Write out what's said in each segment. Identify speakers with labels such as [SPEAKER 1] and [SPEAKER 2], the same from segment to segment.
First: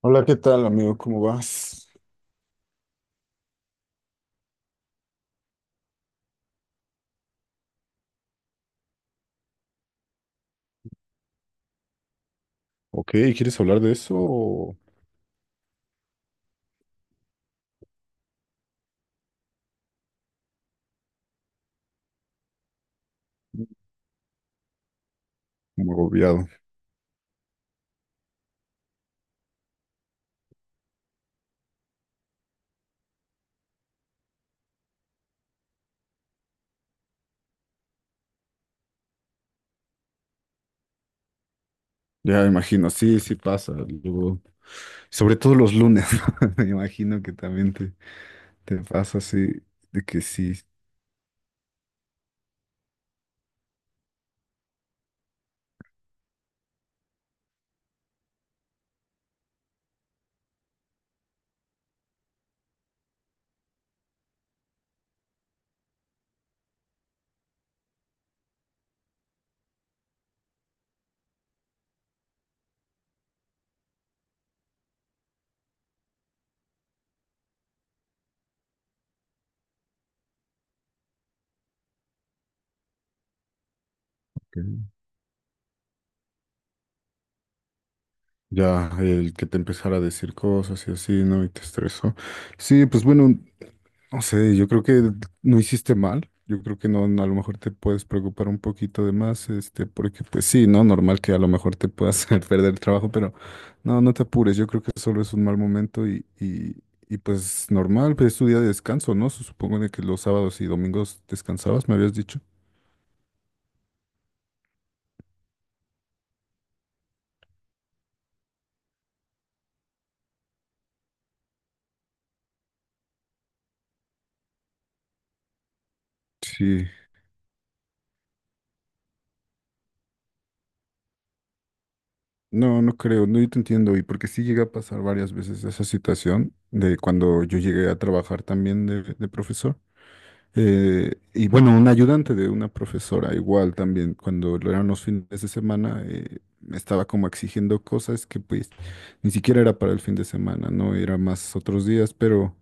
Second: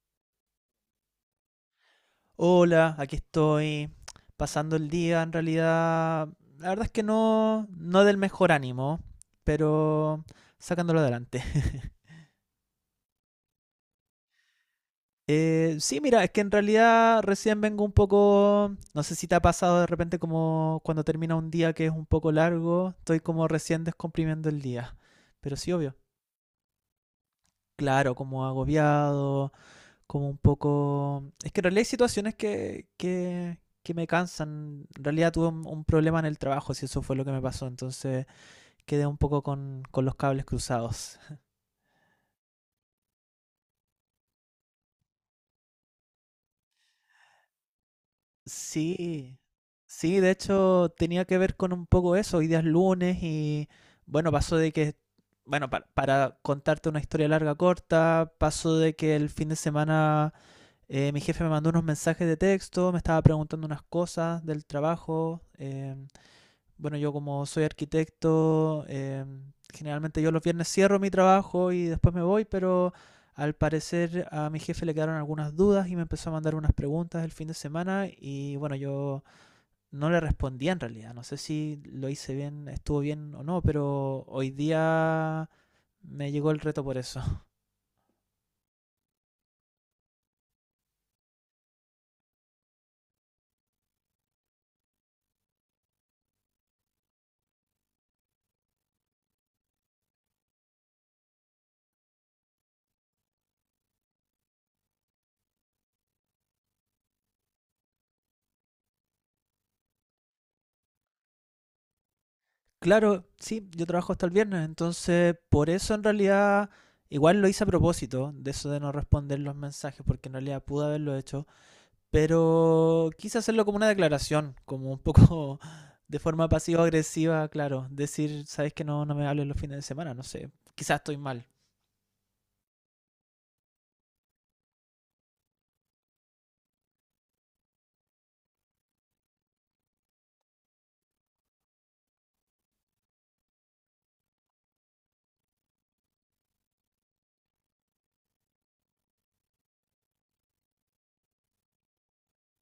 [SPEAKER 1] Hola, ¿qué tal, amigo? ¿Cómo vas?
[SPEAKER 2] Hola, aquí estoy pasando el día. En realidad, la verdad es que no, no del mejor ánimo, pero sacándolo adelante.
[SPEAKER 1] Ok, ¿quieres hablar de eso o
[SPEAKER 2] Sí, mira, es que en realidad recién vengo un poco, no sé si te ha pasado de repente como cuando termina un día que es un poco largo, estoy como recién descomprimiendo el día, pero sí,
[SPEAKER 1] como
[SPEAKER 2] obvio.
[SPEAKER 1] agobiado?
[SPEAKER 2] Claro, como agobiado, como un poco... Es que en realidad hay situaciones que me cansan. En realidad tuve un problema en el trabajo, si eso fue lo que me pasó. Entonces quedé un poco con los cables cruzados.
[SPEAKER 1] Ya me imagino, sí, sí pasa. Luego, sobre todo los lunes, me imagino que también te pasa
[SPEAKER 2] Sí,
[SPEAKER 1] así, de
[SPEAKER 2] sí,
[SPEAKER 1] que
[SPEAKER 2] de
[SPEAKER 1] sí.
[SPEAKER 2] hecho tenía que ver con un poco eso. Hoy día es lunes y bueno, pasó de que... Bueno, para contarte una historia larga corta, pasó de que el fin de semana mi jefe me mandó unos mensajes de texto, me estaba preguntando unas cosas del trabajo. Bueno, yo como soy arquitecto, generalmente yo los viernes cierro mi trabajo y después me voy, pero al parecer a mi jefe le quedaron algunas dudas y me empezó a mandar unas preguntas el fin de semana y bueno, yo no le respondía en realidad. No sé si lo hice bien, estuvo bien o no, pero hoy
[SPEAKER 1] Ok.
[SPEAKER 2] día me llegó el reto por eso.
[SPEAKER 1] Ya, el que te empezara a decir cosas y así, ¿no? Y te estresó. Sí, pues bueno, no sé, yo creo que no hiciste mal. Yo creo que no, no, a lo mejor te puedes preocupar un poquito de más, este, porque pues sí, ¿no? Normal que a lo mejor te puedas perder el trabajo, pero no, no te apures. Yo creo que solo es un mal momento y pues normal, pues es tu día de descanso, ¿no? Supongo de que los sábados y domingos descansabas, me habías dicho.
[SPEAKER 2] Claro, sí, yo trabajo hasta el viernes, entonces por eso en realidad igual lo hice a propósito de eso de no responder los mensajes, porque en realidad pude haberlo hecho. Pero quise hacerlo como una declaración, como un poco de forma
[SPEAKER 1] Sí,
[SPEAKER 2] pasivo-agresiva, claro. Decir, sabes que no, no me hables los fines de semana, no sé. Quizás estoy mal.
[SPEAKER 1] no, no creo, no, yo te entiendo, y porque sí llega a pasar varias veces esa situación de cuando yo llegué a trabajar también de profesor. Y bueno, un ayudante de una profesora, igual también, cuando lo eran los fines de semana, me estaba como exigiendo cosas que pues ni siquiera era para el fin de semana, ¿no? Era más otros días, pero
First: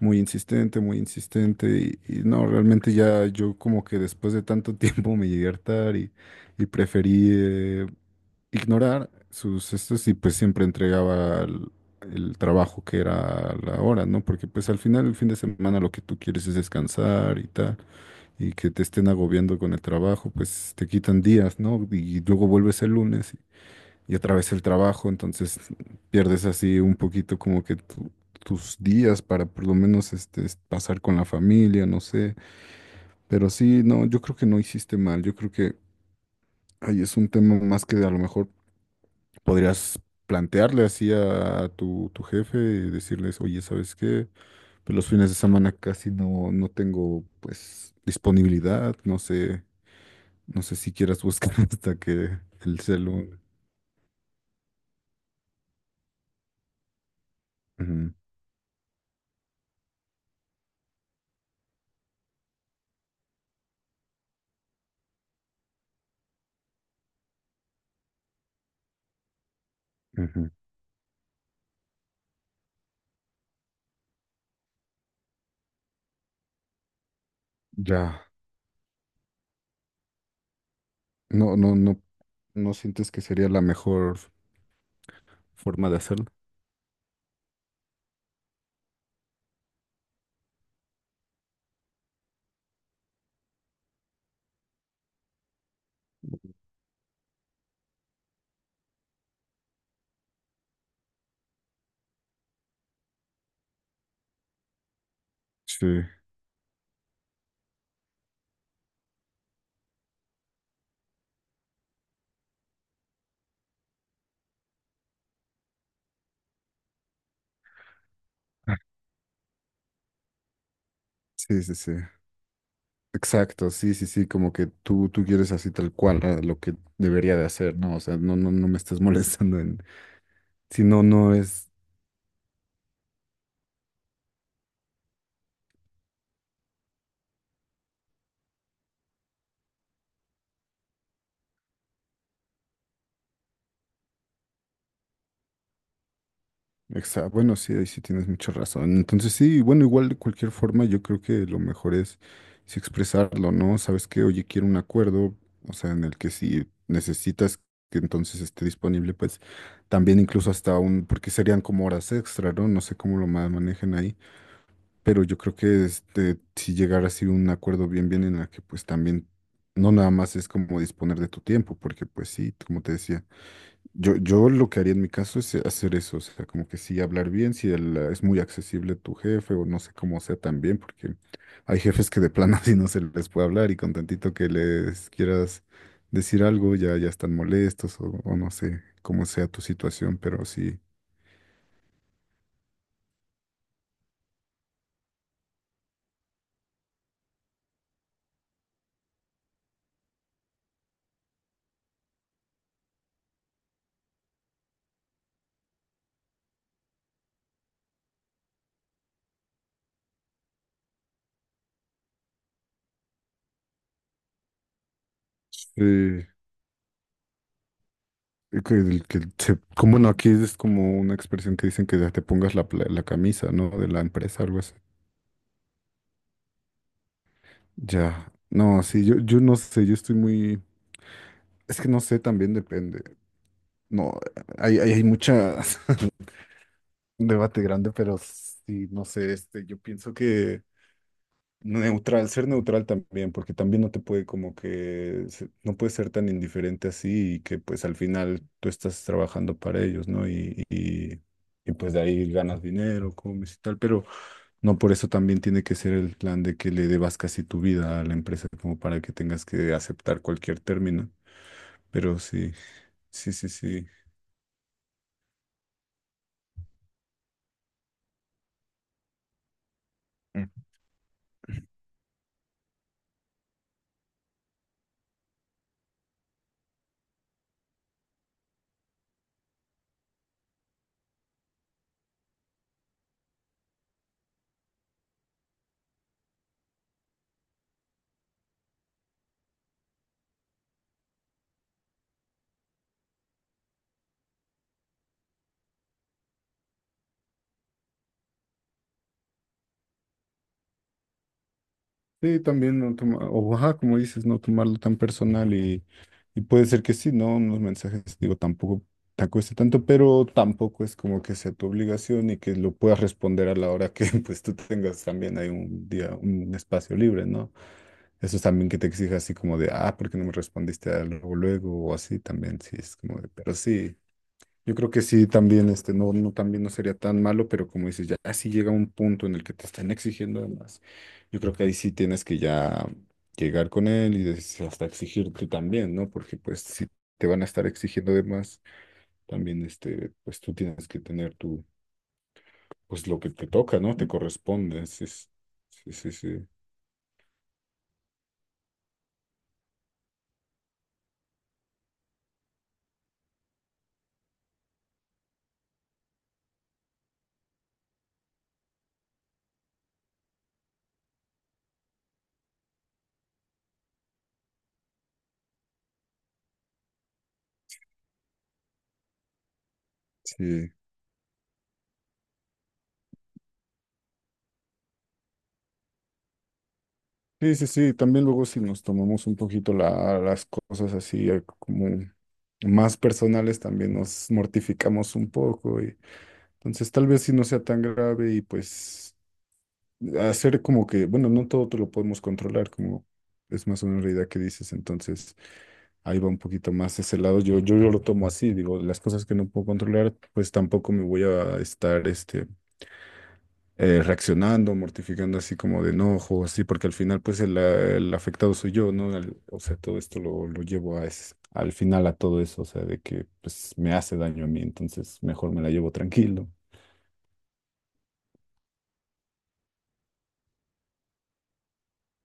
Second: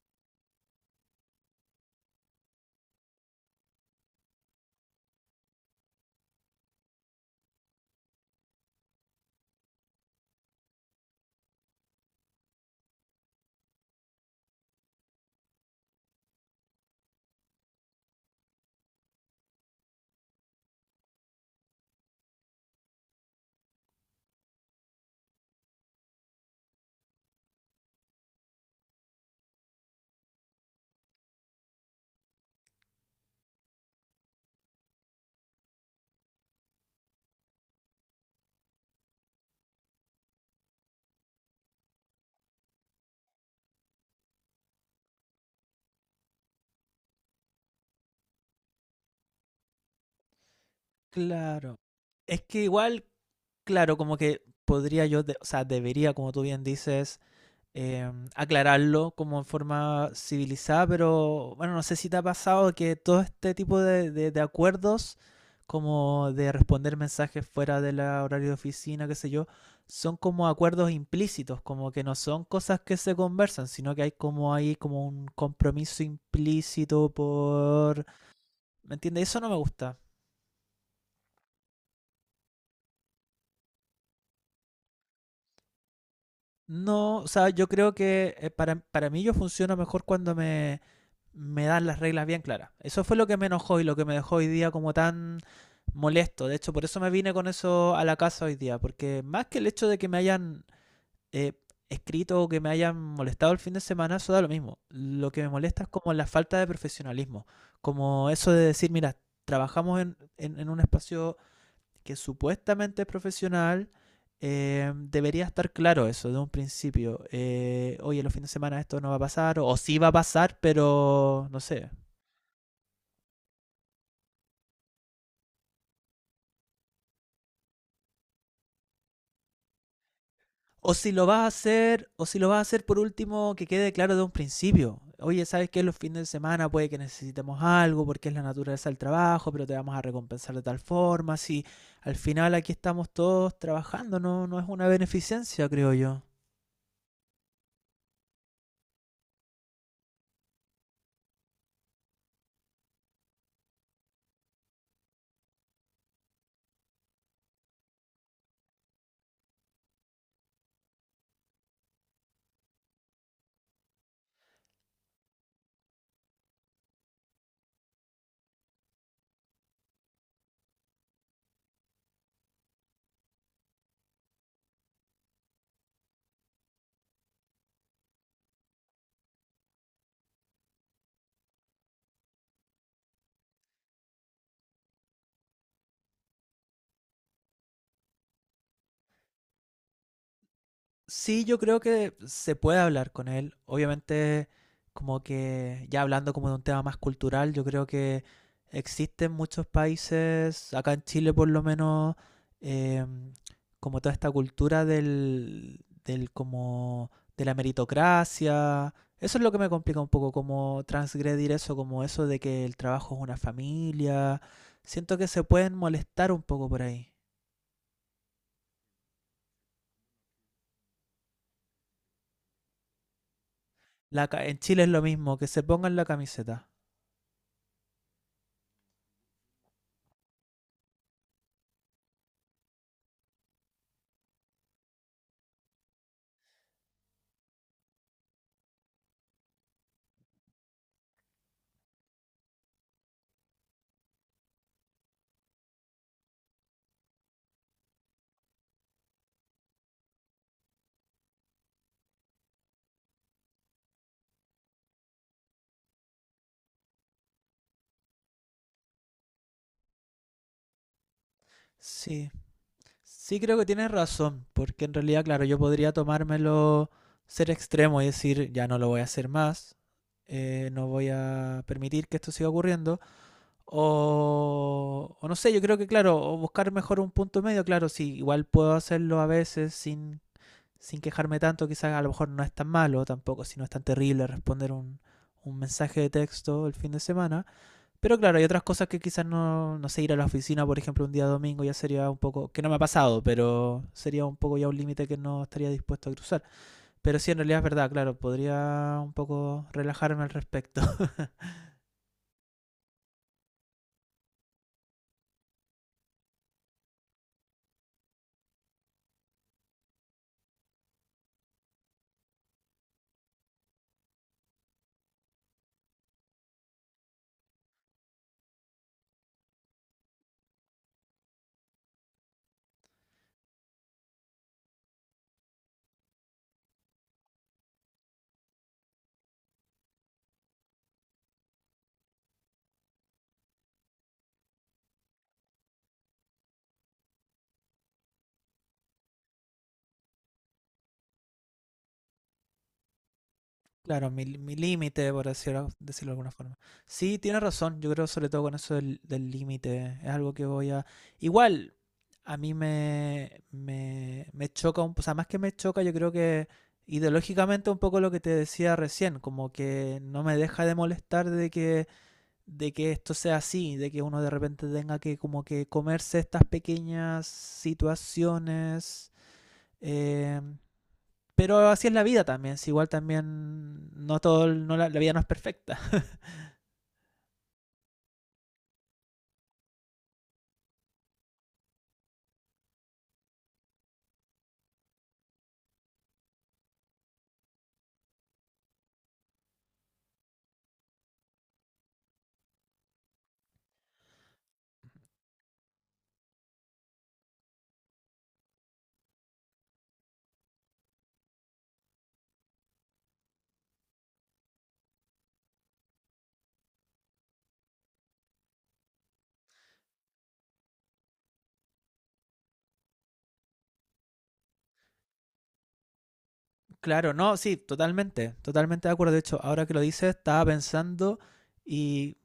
[SPEAKER 1] muy insistente, muy insistente. Y no, realmente ya yo como que después de tanto tiempo me llegué a hartar y preferí, ignorar sus estos y pues siempre entregaba el trabajo que era la hora, ¿no? Porque pues al final el fin de semana lo que tú quieres es descansar y tal, y que te estén agobiando con el trabajo, pues te quitan días, ¿no? Y luego vuelves el lunes y otra vez el trabajo, entonces pierdes así un poquito como que tus días para por lo menos este pasar con la familia, no sé, pero sí, no, yo creo que no hiciste mal, yo creo que ahí es un tema más que a lo mejor podrías plantearle así a, tu jefe y decirles, oye, ¿sabes qué? Pues los fines de semana casi no tengo pues disponibilidad, no sé, si quieras buscar
[SPEAKER 2] Claro.
[SPEAKER 1] hasta que
[SPEAKER 2] Es que
[SPEAKER 1] el
[SPEAKER 2] igual,
[SPEAKER 1] celu.
[SPEAKER 2] claro, como que podría yo, de- o sea, debería, como tú bien dices,
[SPEAKER 1] Ujú,
[SPEAKER 2] aclararlo como en forma civilizada, pero bueno, no sé si te ha pasado que todo este tipo de acuerdos, como de responder mensajes fuera del horario de oficina, qué sé yo, son como
[SPEAKER 1] ujú.
[SPEAKER 2] acuerdos implícitos, como que no son cosas que se conversan, sino que hay como ahí como un compromiso implícito por...
[SPEAKER 1] Ya,
[SPEAKER 2] ¿Me entiendes? Eso no me gusta.
[SPEAKER 1] no, no, no, no sientes que sería la mejor forma de hacerlo.
[SPEAKER 2] No, o sea, yo creo que para mí yo funciono mejor cuando me dan las reglas bien claras. Eso fue lo que me enojó y lo que me dejó hoy día como tan molesto. De hecho, por eso me vine con eso a la casa hoy día, porque más que el hecho de que me hayan eh, escrito o que me hayan molestado el fin de semana, eso da lo mismo. Lo que me molesta
[SPEAKER 1] Sí,
[SPEAKER 2] es como la falta de profesionalismo, como eso de decir, mira, trabajamos en un espacio que supuestamente es profesional. Debería estar claro eso de un principio. Oye, los fines de semana esto no va a pasar, o sí va a pasar, pero no
[SPEAKER 1] sí, sí,
[SPEAKER 2] sé,
[SPEAKER 1] sí. Exacto, sí, sí, sí, como que tú quieres así tal cual ah, lo que debería de hacer, ¿no? O sea, no, no, no me estás molestando en, si
[SPEAKER 2] o
[SPEAKER 1] no,
[SPEAKER 2] si lo
[SPEAKER 1] no
[SPEAKER 2] vas a
[SPEAKER 1] es.
[SPEAKER 2] hacer, o si lo vas a hacer por último, que quede claro de un principio. Oye, ¿sabes qué? Los fines de semana puede que necesitemos algo porque es la naturaleza del trabajo, pero te vamos a recompensar de tal forma. Si al final aquí estamos todos trabajando, no, no es una beneficencia, creo yo.
[SPEAKER 1] Exacto. Bueno, sí, ahí sí tienes mucha razón. Entonces sí, bueno, igual de cualquier forma, yo creo que lo mejor es sí expresarlo, ¿no? Sabes que, oye, quiero un acuerdo, o sea, en el que si necesitas que entonces esté disponible, pues también incluso hasta un, porque serían como horas extra, ¿no? No sé cómo lo manejen ahí, pero yo creo que este, si llegar así un acuerdo bien, bien en la que pues también no nada más es como disponer de tu tiempo, porque pues sí, como te decía. Yo lo que haría en mi caso es hacer eso, o sea, como que sí hablar bien, si es muy accesible tu jefe o no sé cómo sea también, porque hay jefes que de plano así no se les puede hablar y con tantito que les quieras decir algo ya están molestos o no sé cómo sea tu situación, pero sí.
[SPEAKER 2] Sí, yo creo que se puede hablar con él. Obviamente, como que ya hablando como de un tema más cultural, yo creo que existen muchos países, acá en Chile por lo menos, em, como toda esta cultura del como de la meritocracia. Eso es lo que me complica un poco, como transgredir eso, como eso de que el trabajo es una familia. Siento que se pueden
[SPEAKER 1] eh,
[SPEAKER 2] molestar un poco por ahí.
[SPEAKER 1] que, el- que se- Como no, aquí es como una expresión que dicen que ya te pongas la camisa, ¿no? De la
[SPEAKER 2] La
[SPEAKER 1] empresa,
[SPEAKER 2] ca- en
[SPEAKER 1] algo así.
[SPEAKER 2] Chile es lo mismo, que se pongan la camiseta.
[SPEAKER 1] Ya, no, sí, yo no sé, yo estoy muy... Es que no sé, también depende. No, hay mucha un debate grande, pero sí, no sé, este, yo pienso que neutral, ser neutral también, porque también no te puede como que, no puedes ser tan indiferente así y que pues al final tú estás trabajando para ellos, ¿no? Y pues de ahí ganas dinero, comes y tal, pero no por eso también tiene que ser el plan de que le debas casi tu vida a la empresa como para que tengas que aceptar cualquier término, pero
[SPEAKER 2] Sí,
[SPEAKER 1] sí, sí,
[SPEAKER 2] sí
[SPEAKER 1] sí,
[SPEAKER 2] creo que
[SPEAKER 1] sí.
[SPEAKER 2] tienes razón, porque en realidad, claro, yo podría tomármelo, ser extremo y decir, ya no lo voy a hacer más, no voy a permitir que esto siga ocurriendo, o no sé, yo creo que, claro, o buscar mejor un punto medio, claro, sí, igual puedo hacerlo a veces sin, sin quejarme tanto, quizás a lo mejor no es tan malo tampoco, si no es tan terrible responder un mensaje de texto el fin de semana. Pero claro, hay otras cosas que quizás no, no sé, ir a la oficina, por ejemplo, un día domingo ya sería un poco, que no me ha pasado, pero sería un poco ya un límite que no estaría dispuesto a cruzar. Pero sí, en realidad es verdad, claro, podría un poco relajarme al respecto.
[SPEAKER 1] Sí, también no toma- o ajá, como dices, no tomarlo tan personal y puede ser que sí, ¿no? Unos mensajes, digo, tampoco te cueste tanto, pero tampoco es como que sea tu obligación y que lo puedas responder a la hora que pues tú tengas también hay un día, un espacio libre, ¿no? Eso es también que te exija así como de, ah, ¿por qué no me respondiste a luego, luego? O así también, sí, es como de, pero sí. Yo creo que sí, también, este, no, no, también no sería tan malo, pero como dices, ya si llega un punto en el que te están exigiendo de más, yo creo que ahí sí tienes que ya llegar con él y hasta exigir tú también, ¿no? Porque pues si te van a estar exigiendo de más, también, este, pues tú tienes que tener tu, pues lo que te toca, ¿no? Te
[SPEAKER 2] Claro, mi
[SPEAKER 1] corresponde, sí,
[SPEAKER 2] límite, por
[SPEAKER 1] sí,
[SPEAKER 2] decirlo,
[SPEAKER 1] sí,
[SPEAKER 2] decirlo
[SPEAKER 1] sí,
[SPEAKER 2] de alguna
[SPEAKER 1] sí,
[SPEAKER 2] forma. Sí, tienes razón, yo creo sobre todo con eso del límite, es algo que voy a... Igual, a mí me choca, un- o sea, más que me choca, yo creo que ideológicamente un poco lo que te decía recién, como que no me deja de molestar de que esto sea así, de que uno de repente tenga que como que comerse estas pequeñas situaciones. eh,
[SPEAKER 1] sí.
[SPEAKER 2] pero así es la vida también, si igual también no todo, el- no la vida no es perfecta.
[SPEAKER 1] Sí, sí, sí, también luego si nos tomamos un poquito las cosas así como más personales, también nos mortificamos un poco. Y entonces tal vez si no sea tan grave y pues hacer como que, bueno, no todo te lo podemos controlar, como es más una realidad que dices, entonces ahí va un poquito más ese lado. Yo lo tomo así, digo, las cosas que no puedo controlar, pues tampoco me voy a estar, reaccionando, mortificando así como de enojo, así, porque al final pues el afectado soy yo, ¿no? O sea, todo esto lo llevo a al final a todo eso, o sea, de que pues me hace daño a mí, entonces mejor me la llevo tranquilo.
[SPEAKER 2] Claro, no, sí, totalmente, totalmente de acuerdo. De hecho, ahora que lo dices, estaba pensando y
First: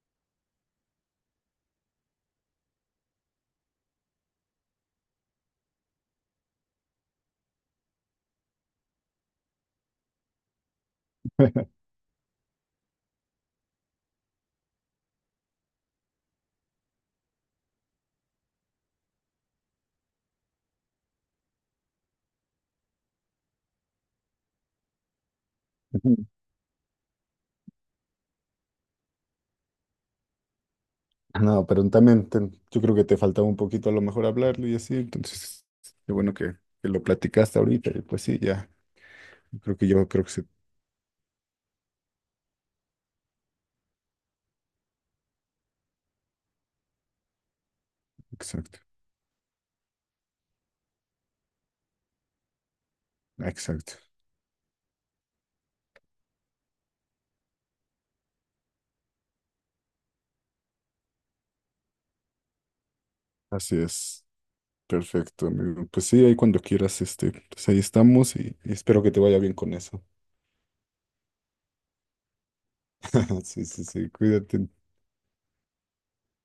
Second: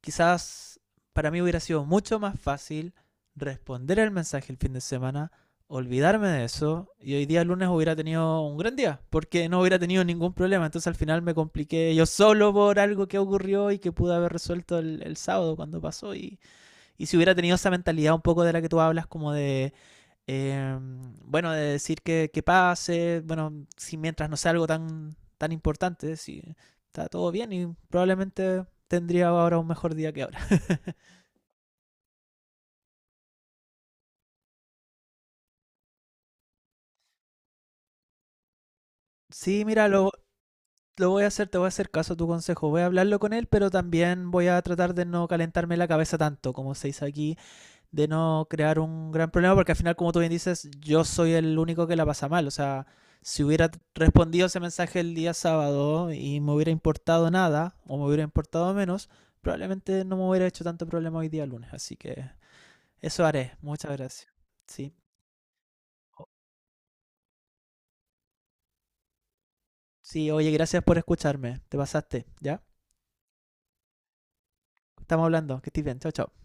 [SPEAKER 2] quizás para mí hubiera sido mucho más fácil responder el mensaje el fin de semana, olvidarme de eso y hoy día lunes hubiera tenido un gran día porque no hubiera tenido ningún problema. Entonces al final me compliqué yo solo por algo que ocurrió y que pude haber resuelto el sábado cuando pasó. Y si hubiera tenido esa mentalidad un poco de la que tú hablas, como de eh, bueno, de decir que pase, bueno, si mientras no sea algo tan, tan
[SPEAKER 1] Ujú.
[SPEAKER 2] importante, si está todo bien y probablemente tendría ahora un mejor día que ahora.
[SPEAKER 1] No, pero también yo creo que te faltaba un poquito a lo mejor hablarlo y así, entonces qué bueno que, lo platicaste ahorita, y pues sí, ya,
[SPEAKER 2] Sí,
[SPEAKER 1] creo que
[SPEAKER 2] mira,
[SPEAKER 1] yo creo que sí,
[SPEAKER 2] lo voy a hacer, te voy a hacer caso a tu consejo, voy a hablarlo con él, pero también voy a tratar de no calentarme la cabeza tanto, como se dice aquí, de no crear
[SPEAKER 1] exacto,
[SPEAKER 2] un gran problema, porque al final, como tú bien dices, yo soy el único que la pasa mal. O sea, si hubiera
[SPEAKER 1] exacto,
[SPEAKER 2] respondido ese mensaje el día sábado y me hubiera importado nada, o me hubiera importado menos, probablemente no me hubiera hecho tanto problema hoy día lunes. Así que eso haré.
[SPEAKER 1] así
[SPEAKER 2] Muchas
[SPEAKER 1] es.
[SPEAKER 2] gracias. Sí.
[SPEAKER 1] Perfecto, amigo. Pues sí, ahí cuando quieras, este, pues ahí estamos y espero que te vaya bien con eso.
[SPEAKER 2] Sí, oye, gracias por escucharme. Te pasaste, ¿ya?
[SPEAKER 1] Sí, sí, sí, cuídate.
[SPEAKER 2] Estamos hablando. Que estés bien. Chao, chao.